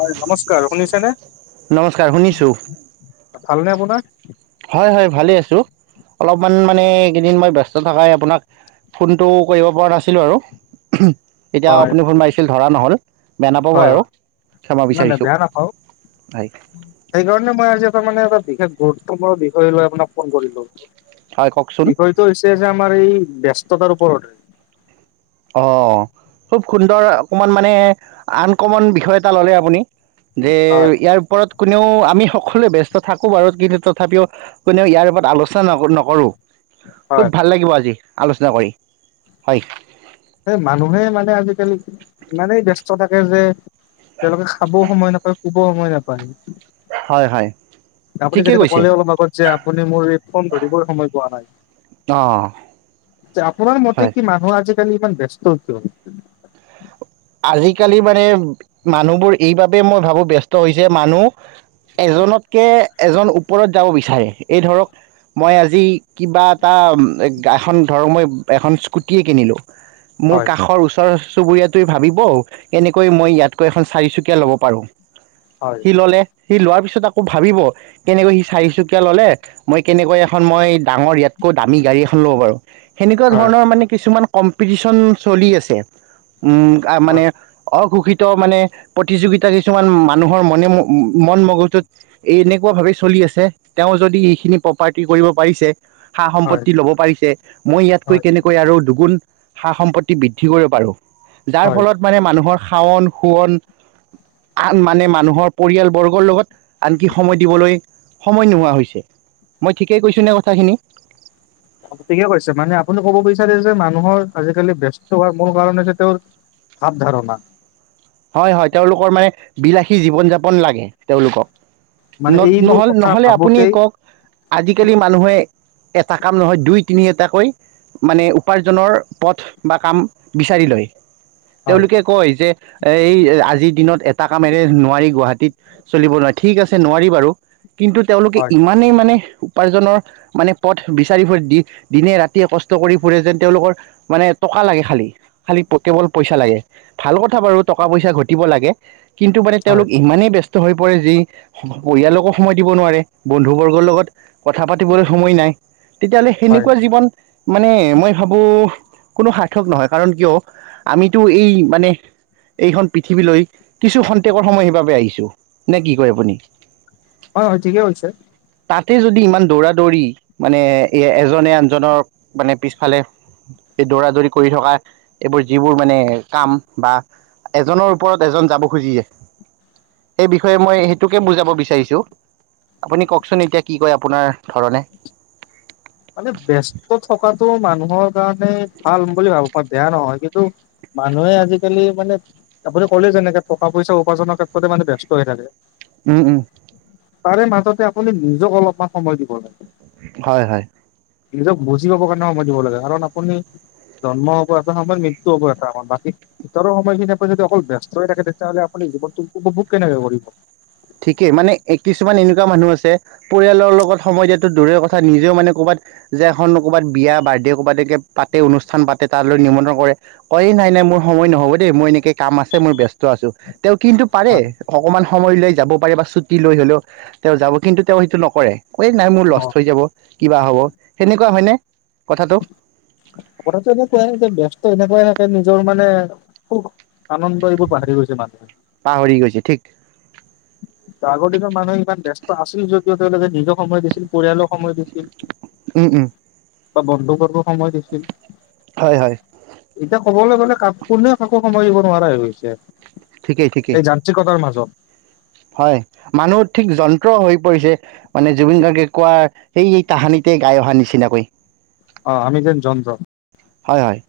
হয় নমস্কাৰ শুনিছেনে? নমস্কাৰ শুনিছোঁ ভালনে আপোনাৰ? হয় হয় ভালে আছো। অলপমান মানে এইকেইদিন মই ব্যস্ত থকাই আপোনাক ফোনটো কৰিব পৰা নাছিলোঁ আৰু। এতিয়া হয় আপুনি ফোন মাৰিছিল ধৰা নহ'ল বেয়া নাপাব হয় আৰু। হয় ক্ষমা নাই নাই বিচাৰিছোঁ। বেয়া নাপাওঁ হয় সেইকাৰণে মই আজি আকৌ মানে [inaudible] বিশেষ গুৰুত্বপূৰ্ণ বিষয় লৈ আপোনাক ফোন কৰিলো। হয় কওকচোন বিষয়টো হৈছে যে আমাৰ এই ব্যস্ততাৰ ওপৰত। অ খুব সুন্দৰ অকমান মানে আনকমন বিষয় এটা ললে আপুনি। যে হয় ইয়াৰ ওপৰত কোনেও আমি সকলোৱে ব্যস্ত থাকোঁ বাৰু কিন্তু তথাপিও কোনেও ইয়াৰ ওপৰত আলোচনা ন নকৰোঁ। হয় খুব ভাল লাগিব আজি, আলোচনা কৰি হয়। স মানুহে মানে আজিকালি ইমানেই ব্যস্ত থাকে যে তেওঁলোকে খাবও সময় নাপায়, শুবও সময় নাপায়। হয় হয়। আপুনি ঠিকেই তেনেকে কৈছে ক'লে অলপ আগত যে, আপুনি মোৰ এই ফোন ধৰিবই সময় পোৱা নাই। অঁ আপোনাৰ মতে হয় কি, মানুহ আজিকালি ইমান ব্যস্ত কিয়? আজিকালি মানে মানুহবোৰ এইবাবেই মই ভাবো ব্যস্ত হৈছে, মানুহ এজনতকে এজন ওপৰত যাব বিচাৰে। এই ধৰক মই আজি কিবা এটা এখন ধৰক মই এখন স্কুটি কিনিলোঁ [unintelligible] মোৰ হয় কাষৰ ওচৰ চুবুৰীয়াত তুৱে ভাবিব কেনেকৈ মই ইয়াতকৈ এখন চাৰিচুকীয়া ল'ব পাৰো। হয় হয় সি ললে সি লোৱাৰ পিছত পিছত আকৌ ভাবিব কেনেকৈ সি চাৰিচুকীয়া ললে, মই কেনেকৈ এখন মই ডাঙৰ ইয়াতকৈ দামী গাড় [unintelligible] গাড়ী এখন লব পাৰোঁ। সেনেকুৱা ধৰণৰ মানে কিছুমান কম্পিটিচন চলি আছে। [unintelligible] উম হয় মানে অঘোষ [unintelligible] মানে প্ৰতিযোগিতা কিছুমান মানুহৰ মণে মন মগজুত এই এনেকুৱা ভাৱেই চলি [unintelligible] চলি আছে। তেওঁ যদি এইখিনি প্ৰপাৰ্টি কৰিব পাৰিছে সা হয় সম্পত্তি লব পাৰিছে, মই ইয়াতকৈ হয় কেনেকৈ আৰু দুগুণ [unintelligible] সা সম্পত্তি বৃদ্ধি কৰিব পাৰো। যাৰ হয় ফলত মানে মানুহৰ [unintelligible] শাওন শুৱন আন মানে মানুহৰ পৰিয়ালবৰ্গৰ লগত আনকি সময় দিবলৈ সময় নোহোৱা হৈছে, মই ঠিকেই কৈছোঁনে কথাখিনি? ঠিকে কৈছে। মানে আপুনি কব বিচাৰে যে মানুহৰ আজিকালি ব্যস্ত হোৱাৰ মূল কাৰণ যে তেওঁৰ [unintelligible] ভাৱ ধাৰণা। [unintelligible] হয় হয় তেওঁলোকৰ মানে বিলাসী জীৱন যাপন লাগে তেওঁলোকক। [unintelligible] মানে ন নহ এইবোৰ কথা নহলে আপুনি ভাবোতেই কওক আজিকালি মানুহে [unintelligible] এটা কাম নহয় দুই তিনি এটাকৈ মানে উপাৰ্জনৰ পথ বা কাম বিচাৰি লয় হয় তেওঁলোকে কয় যে। এ এই আজিৰ দিনত এটা কামেৰে নোৱাৰি গুৱাহাটীত চলিব নোৱি ঠিক আছে নোৱাৰি বাৰু। [unintelligible] কিন্তু তেওঁলোকে হয় ইমানেই মানে। উপাৰ্জনৰ মানে পথ বিচাৰি ফুৰে দি দিনে ৰাতিয়ে কষ্ট কৰি ফুৰে যেন তেওঁলোকৰ মানে [unintelligible] টকা লাগে খালি খালি কেৱল পইচা লাগে ভাল কথা বাৰু। টকা পইছা ঘতিব লাগে কিন্তু মানে হয় তেওঁলোকৰ ইমানেই বেছি। [unintelligible] হৈ পৰে যি পৰিয়ালকো সময় দিব নোৱাৰে বন্ধুবৰ্গৰ লগত। কথা পাতিবলৈ সময় নাই তেতিয়াহ'লে হয় হয় সেনেকুৱা জীৱন। মানে মই ভাবো কোনো সাৰ্থক নহয় কাৰণ কিয় আমিতো এই মানে। [unintelligible] এইখন পৃথিৱীলৈ কিছু সন্তেকৰ সময় সেইবাবে আহিছো নে কি কয় আপুনি। [unintelligible] অ হয় ঠিকেই কৈছে। তাতে যদি ইমান দৌৰা দৌৰি মানে এ এজনে আনজনক মানে পিছফালে। এই দৌৰা দৌৰি কৰি থকা এইবোৰ যিবোৰ মানে কাম বা। এজনৰ ওপৰত এজন যাব খুজিয়ে। সেই বিষয়ে মই সেইটোকে বুজাব বিচাৰিছোঁ। আপুনি কওকচোন এতিয়া কি কয় আপোনাৰ ধৰণে। মানে ব্যস্ত থকাতটো মানুহৰ কাৰণে ভাল বুলি ভাবো প বেয়া নহয় কিন্তু। [unintelligible] মানুহে আজিকালি মানে আপুনি ক'লে যেনেকে টকা পইচা উপাৰ্জনৰ ক্ষেত্ৰতে মানে ব্যস্ত হৈ থাকে। [unintelligible] উম উম। তাৰে মাজতে আপুনি নিজক অলপমান সময় দিব লাগে। হয় হয়। নিজক বুজি গাবৰ কাৰণে সময়ই দিব লাগে কাৰণ আপুনি। জন্ম হ'ব এটা সময় মৃত্যু হ'ব এটা আাৰ বাকী ভিতৰৰ সময়খিনি আ পৰা যদি অকল ব্যস্ত হৈ থাকে তেতিয়াহ'লে আপুনি। [unintelligible] জীৱ তোৰ উপভোগ কেনেকে কৰিব। [unintelligible] ঠিকেই মানে কিছুমান এনেকুৱা মানুহ আছে পৰিয়ালৰ লগত সময় দিয়াতো দূৰে কথা নিজেও মানে ক'বাত। [unintelligible] যে এখন ক'ৰবাত বিয়া বাৰ্থডে কৰ'ৰবাত এ পাতে অনুষ্ঠান পাতে তালৈ নিমন্ত্ৰণ কৰে কয় নাই ন। [unintelligible] মোৰ সময় নহব দেই মই এনেকে কাম আছে মই ব্যস্ত আছো তেওঁ কিন্তু পাৰে অকমান সময় ল। [unintelligible] যাব পাৰে বা ছুটি লৈ হলেও তেওঁ যাব কিন্তু তেওঁ সেইটো নকৰে ক নাই মোৰ লষ্ট নহয় হৈ যাব। [unintelligible] কিবা হ'ব সেনেকুৱা হয়নে কথাটো। টো এনেকুৱাই যে ব্যস্ত এনেকুৱাই থাকে নিজৰ মানে। [unintelligible] আনন্দ এইবোৰ পাহৰি গৈছে মানুহে। পাহৰি গৈছে ঠিক আগৰ দিনৰ মানুহে ইমান ব্যস্ত আছিল যদিও তেওঁলোকে নিজৰ সময় দিছিল। পৰিয়ালক সময় দিছিল উম উম বা বন্ধুবৰ্গক। সময় দিছিল হয় হয় এতিয়া কবলে গ'লে কা কোনো কাকো। সময় দিব নোৱাৰাই হৈ গৈছে ঠিকেই ঠিকেই এই যান্ত্ৰিকতাৰ মাজত। হয় মানুহ ঠিক যন্ত্ৰ হৈ পৰিছে মানে জুবিন গাৰ্গে কোৱাৰ সেই এই তাহানিতে। গাই অহা নিচিনাকৈ। অ আমি যেন যন্ত্ৰ। হয় হয়।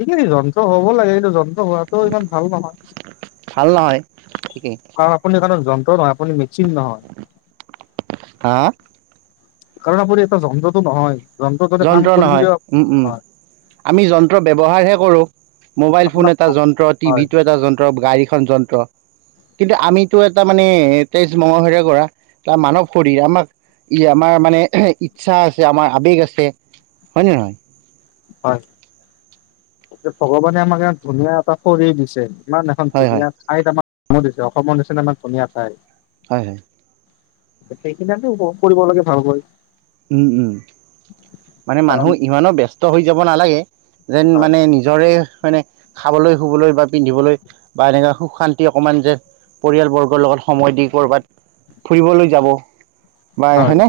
ঠিকে ত যন্ত্ৰ হ'ব লাগে এইটো যন হোৱাটো ইমান ভাল নহয় ঠিকেই কাৰণ আপুনি যন্ত্ৰ নহয় আপুনি। চিঙ নহয়। হা কাৰণ আপুনি এটা যন্- যন্ত্ৰ নহয় উম উম। আমি যন্ত্ৰ ব্যৱহাৰ হে কৰো মোবাইল ফোন আপোনাক এটা যন্ত্ৰ হয় টিভিটো এটা যন্ত্ৰ গাড়ী। খন যন্ত্ৰ। কিন্তু আমিতো এটা মানে তেজ মঙহেৰে গঢ়া এটা মানৱ শৰীৰ আমাক। ই আমাৰ মানে ইচ্ছা আছে আমাৰ আৱেগ আছে হয়নে নহয়। হয় এ ভগৱানে আমাক ই ধুনীয়া এটা শৰিৰ দিছে। ইমান এখন হয় হয় ধুনীয়া ঠাইত আমাৰ অসম দিছে অসমৰ নিচিনা ইমান ধুনীয়া ঠাই। হয় হয়। সেইখিনি আমি কৰিব লাগে ভাল কৰি। উম উম মানে মানুহ কাৰণ ইমানো ব্যস্ত হৈ যাব নালাগে। যেন হয় মানে নিজৰে মানে খাবলৈ শুবলৈ বা পিন্ধিবলৈ বা এনেকা সুখ শান্তি অকণমান যে পৰিয়ালবৰ্গৰ লগত সময় দি ক'ৰবাত ফুৰিবলৈ যাব বা হয় হেনে।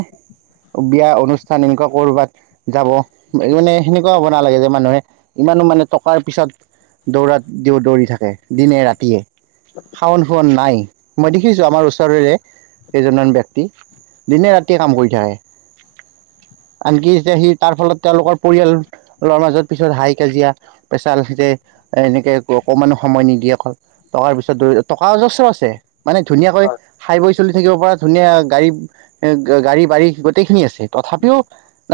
বিয়া অনুষ্ঠান এনেকুৱা কৰবাত যাব মানে সেনেকুৱা হ'ব নালাগে যে মানুহে ইমান মানে টকাৰ পিছত দৌৰাত দেওঁ দৌৰি থাকে দিনে ৰাতিয়ে। খাৱন শুৱন নাই। মই দেখিছো আমাৰ ওচৰেৰে কেইজন মান ব্যক্তি দিনে ৰাতিয়ে কাম কৰি থাকে। [unintelligible] আনকি এতিয়া সি তাৰ ফলত তেওঁলোকৰ পৰিয়ালৰ মাজত পিছত হাই কাজিয়া পেচাল। যে এনেকে অকমানো সময় নিদিয়ে অকল টকাৰ পিছত টকা অজস্ব আছে। মানে ধুনীয়াকৈ হয় খাই বৈ চলি থাকিব পৰা ধুনীয়া গাড়ী এ গাড়ী বাৰ়ী। গোটেইখিনি আছে তথাপিও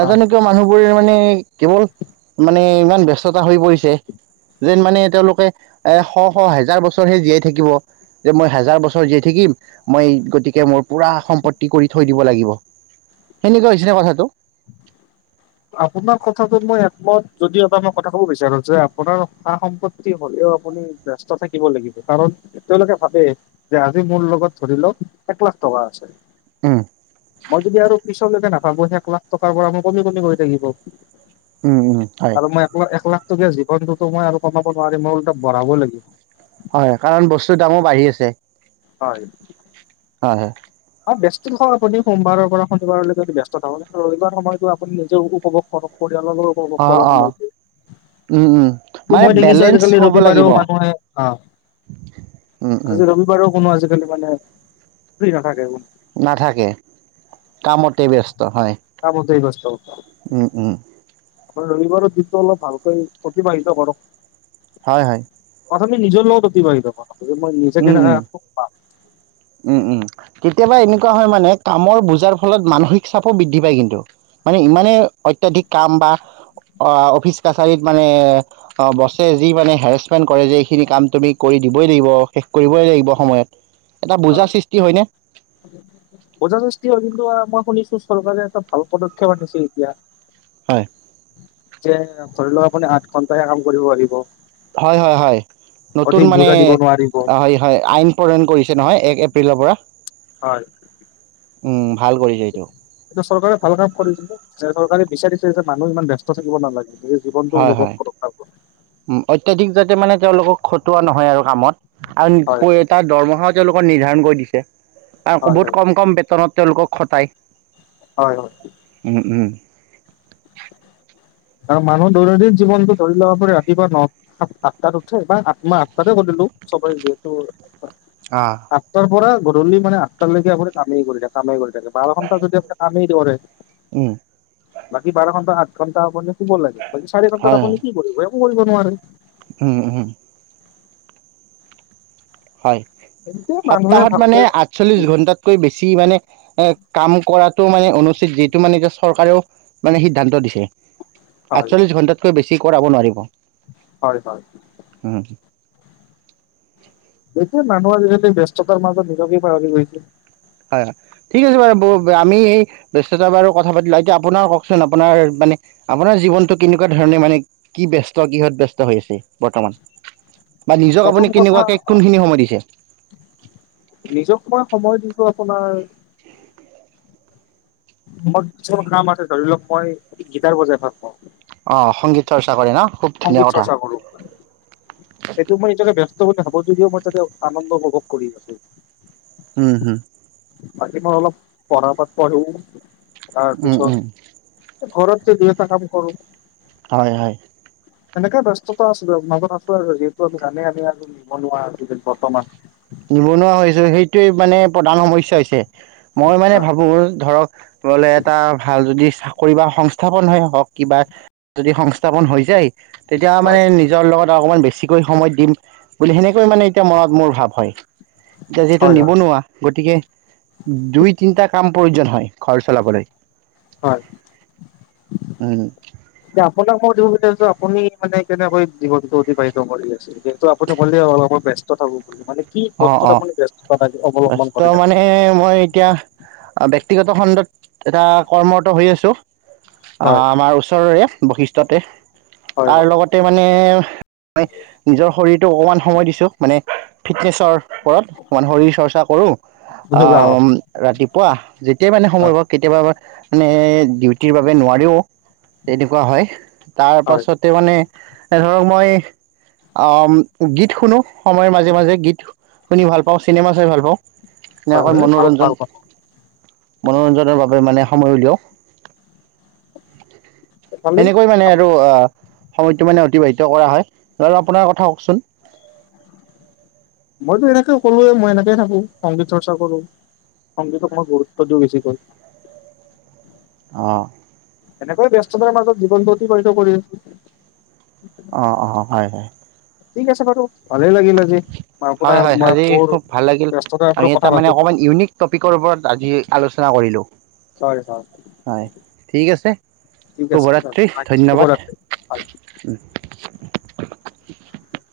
হয় কিয় মানুহবোৰে মানে কেৱল মানে ইমান ব্যস্ততা হৈ পৰিছে। যেন মানে তেওঁলোকে এ শ শ হেজাৰ বছৰহে জীয়াই থাকিব। যে মই হেজাৰ বছৰ জীয়াই থাকিম মই গতিকে মোৰ পুৰা সম্পত্তি কৰি থৈ দিব লাগিব। [unintelligible] সেনেকুৱা হৈছেনে কথাটো। আপোনাৰ কথাটো মই একমত যদি এটা মই কথা কব বিচাৰো যে আপোনাৰ সা সম্পত্তি হ'লেও ত সকলো ব্যস্ত থাকিব লাগিব কাৰণ তেওঁলোকে ভাবে যে আজি মোৰ লগত ধৰি লওক এক লাখ টকা আছে। উম। মই যদি আৰু পিছলৈকে নাভাবো এক লাখ টকাৰ পৰা মই কমি কমি গৈ থাকিব। উম, উম, হয়, আৰু মই এক লা এক লাখ। তে জীৱনটোত মই আৰু কটাব নোৱাৰিম মই ওলটা বঢ়াব লাগিব। হয় কাৰণ বস্তুৰ দামো বাঢ়ি আছে। হয়। হয় হয়। হয় ব্যস্ত থাকক আপুনি সোমবাৰৰ পৰা শনিবাৰলৈকে ব্যস্ত থাকক। কিন্তু ৰবিবাৰ সময়তো আপুনি নিজে উপভোগ কৰক [unintelligible] তেওঁলোকো উপভোগ অ', কৰক অ', সময়টো। উম, উম, [unintelligible] মানে মই দেখিছো বেলেঞ্চ আজিকালি হ'ব লাগিব। ৰবিবাৰেও মানুহ আহে। আ উম, উম, আজি ৰবিবাৰেও কোনো আজিকালি মানে ফ্ৰী নাথাকে কোনো। নাথাকে কামতে ব্যস্ত, হয়। কামতেই ব্যস্ত। উম উম। মানে ৰবিবাৰৰ দিনটো অলপ ভালকৈ অতিবাহিত কৰক। হয় হয়। প্ৰথমে নিজৰ লগত অতিবাহিত কৰক। যে মই নিজে উম কেনেকে উম, সুখ পাম উম উম। কেতিয়াবা এনেকুৱা হয় মানে কামৰ বোজাৰ ফলত মানসিক চাপো বৃদ্ ধি পায় কিন্তু। মানে ইমানেই অত্যাধিক কাম বা অ - অফিচ কাছাৰীত মানে অ' বছে যি মানে হেৰেচমেণ্ট কৰে যে এইখিনি কাম তুমি কৰি দিবই লাগিব। শেষ কৰিবই লাগিব সময়ত। এটা বোজা হয় সৃষ্টি হয়নে? [unintelligible] কিন্তু মই শুনিছো। চৰকাৰে এটা ভাল পদক্ষেপ আনিছে এতিয়া, হয়। যে ধৰি লওক আপুনি আঠ ঘণ্টাহে কাম কৰিব লাগিব। হয় হয় হয়, নতুন মানে, বোজা দিব নোৱাৰিব হয় হয়। আইন প্ৰণয়ন কৰিছে নহয় এক এপ্ৰিলৰ পৰা। হয়। উম। ভাল কৰিছে এইটো এইটো চৰকাৰে ভাল কাম কৰিছিলে যে চৰকাৰে বিচাৰিছে যে মানুহ ইমান ব্যস্ত থাকিব নালাগে। নিজৰ জীৱনটো হয় উপভোগ হয় কৰক ভালকৈ উম অত্যাধিক যা তে মানে তেওঁলোকক খটোৱা নহয় আৰু কামত হয় [unintelligible] তাৰ দৰমহাও তেওঁলোকৰ নিৰ্ধাৰণ কৰি দিছে। আৰু ‌ক‌ হয় বহুত হয় কম কম বেতনত তেওঁলোকক খটায়। হয় হয়। উম উম। আৰু মানুহ দৈনন্দিন জীৱনটো ধৰি ল' আপুনি ৰাতিপুৱা ন - সাত - আঠটাত উঠ‌ বা আঠমাহ আঠটাতে কৰিলোঁ চবেঋযিহেতু, আঠটাৰ পৰা গধুলী মানে আঠটালৈকে আপুনি কামেই কৰি থাক, কামেই কৰি থাকে, বাৰ ঘণ্টা যদি আপুনি কামেই কৰে বাকী বাৰ ঘন্টা আঠ ঘন্টা আপুনি শুব লাগে। বাকী চাৰি ঘণ্টাৰ হয় হয় আপুনি কি কৰিব? এক কৰিব নোৱাৰে। উম উম। হয়। এতিয়া মানুহে সপ্তাহত মানে ভালকে আঠচল্লিছ ঘণ্টাতকৈ বেছি মানে এ কাম কৰাতটো মানে অনুচিত যিটো মানে এতিয়া চৰকাৰেও মানে সিদ্ধান্ত দিছে। হয় আঠচল্লিছ ঘণ্টাতকৈ বেছি কৰাব নোৱাৰিব। হয় হয়। উম এতিয়া মানুহৰ [unintelligible] ব্যস্ততাৰ মাজত নিজকে পাহৰি গৈছে। হয় হয়, ঠিক আছে বাৰু ব আমি ব্যস্ততা বাৰু কথা পাতিলো এতিয়া আপোনাৰ কওকচোন আপোনাৰ মানে আপোনাৰ জীৱনটো কেনেকুৱা ধৰণে মানে কি ব্যস্ত কিহত ব্যস্ত হৈ আছে বৰ্তমান? [inaudible] বা নিজক আপুনি প্ৰথম কথা কেনেকুৱাকে কোনখিনি সময় দিছে নিজক মই সময় দি তো আপোনাৰ মোৰ কিছুমান কাম আছে ধৰি লওক মই গিটাৰ বজাই ভাল পাওঁ। অ সংগীত চৰ্চা কৰে ন? খুব ধুনীয়া সংগীত কথা চৰ্চা কৰো। সেইটোক মই নিজকে ব্যস্ত বুলি ভালো। [unintelligible] মই তাতে আনন্দ উপভোগ কৰি আছোঁ। উম হুম। বাকী মই অলপ পঢ়া পাত পঢ়ো। উম, উম। ঘৰত যে দুই এটা কাম কৰো। হয়, হয়। সেনেকে ব্যস্ততা আছিলোঁ, মাজত আছো আৰু যিহেতু আমি জানেই আমি আৰু নিবনুৱা আজি বৰ্তমান এইটোৱেই মানে প্ৰধান সমস্যা হৈছে। মই মানে হয় ভাবোঁ ধৰক ললে এটা ভাল যদি চাকৰি বা সংস্থাপন হয় হওক কিবা যদি সংস্থাপন হৈ যায় তেতিয়া হয় মানে নিজৰ লগত অকমান বেছিকৈ সময় দিম বুলি সেনেকৈ মানে এতিয়া মনত মোৰ ভাৱ হয়। এতিয়া যিহেতু হয় নিবনুৱা গতিকে দুই, তিনটা কাম প্ৰয়োজন হয় ঘৰ চলাবলৈ। হয়। উম। এয়া আপোনাক মই দিব বিচাৰছো, আপুনি মানে কেনেকৈ জীৱনতো অতিবাহিত কৰি আছে? যিহেতু আপুনি ক'লে মই ব ব্যস্ত থাকো বুলি মানে কি অ, বস্তুত অ। আপুনি ব্যস্ততা থাকে অৱলম্বন ব্যস্ত কৰি থাকে মানে মই এতিয়া ব্যস্ত ব্যক্তিগত খণ্ডত এটা কৰ্মৰত হৈ আছোঁ হয় আমাৰ ওচৰৰে। বৈশিষ্ঠতে। হয় তাৰ হয় লগতে মানে মই নিজৰ শৰীৰ টো অকমান সময় দিছোঁ। মানে ফিটনেছৰ ওপৰত অকমান শৰীৰ চৰ্চা কৰোঁ যোগাসন আহ ৰাতিপুৱা যেতিয়াই মানে সময় হয় হ কেতিয়াবা মানে ডিউটিৰ বাবে নোৱাৰিও। তেনেকুৱা হয় তাৰ হয় পাছতে মানে এ ধৰক মই অ গীত শুনো সময়ৰ মাজে মাজে গীত শুনি ভাল পাওঁ, চিনেমা চাই ভাল পাওঁ। হয় এনেকৈ হয় ভাল মনোৰঞ্জন, ভাল কথা মনোৰঞ্জনৰ বাবে মানে সময় উলিয়াও। ভালেই এনেকৈ মানে আৰু সময়টো মানে অতিবাহিত কৰা হয়। আৰু আপোনাৰ কথা কওকচোন। মইতো এনেকে কৰোৱে। মই এনেকেয়ে থাকো, সংগীত চৰ্চা কৰো। সংগীতক মই গুৰুত্ব দিও বেছি কৰি। অহ। এনেকৈ ব্যস্ততাৰ মাজত জীৱনটো অতিবাহিত কৰি আ অ অ হয় হয়। ঠিক আছে বাৰু। ভালেই লাগিল আজি হয়, আপোনাৰ হয়। আজি মোৰ খুব ভাল লাগিল। ব্যস্ততাৰ ওপৰত আমি কথা এটা মানে পাতিলো অকমান ইউনিক টপিকৰ পৰত আজি আলোচনা কৰিলো। হয় হয় হয়, ঠিক আছে ঠিক আছে শুভৰাত্ৰি ধন্যবাদ। শুভৰাত্ৰি [inaudible]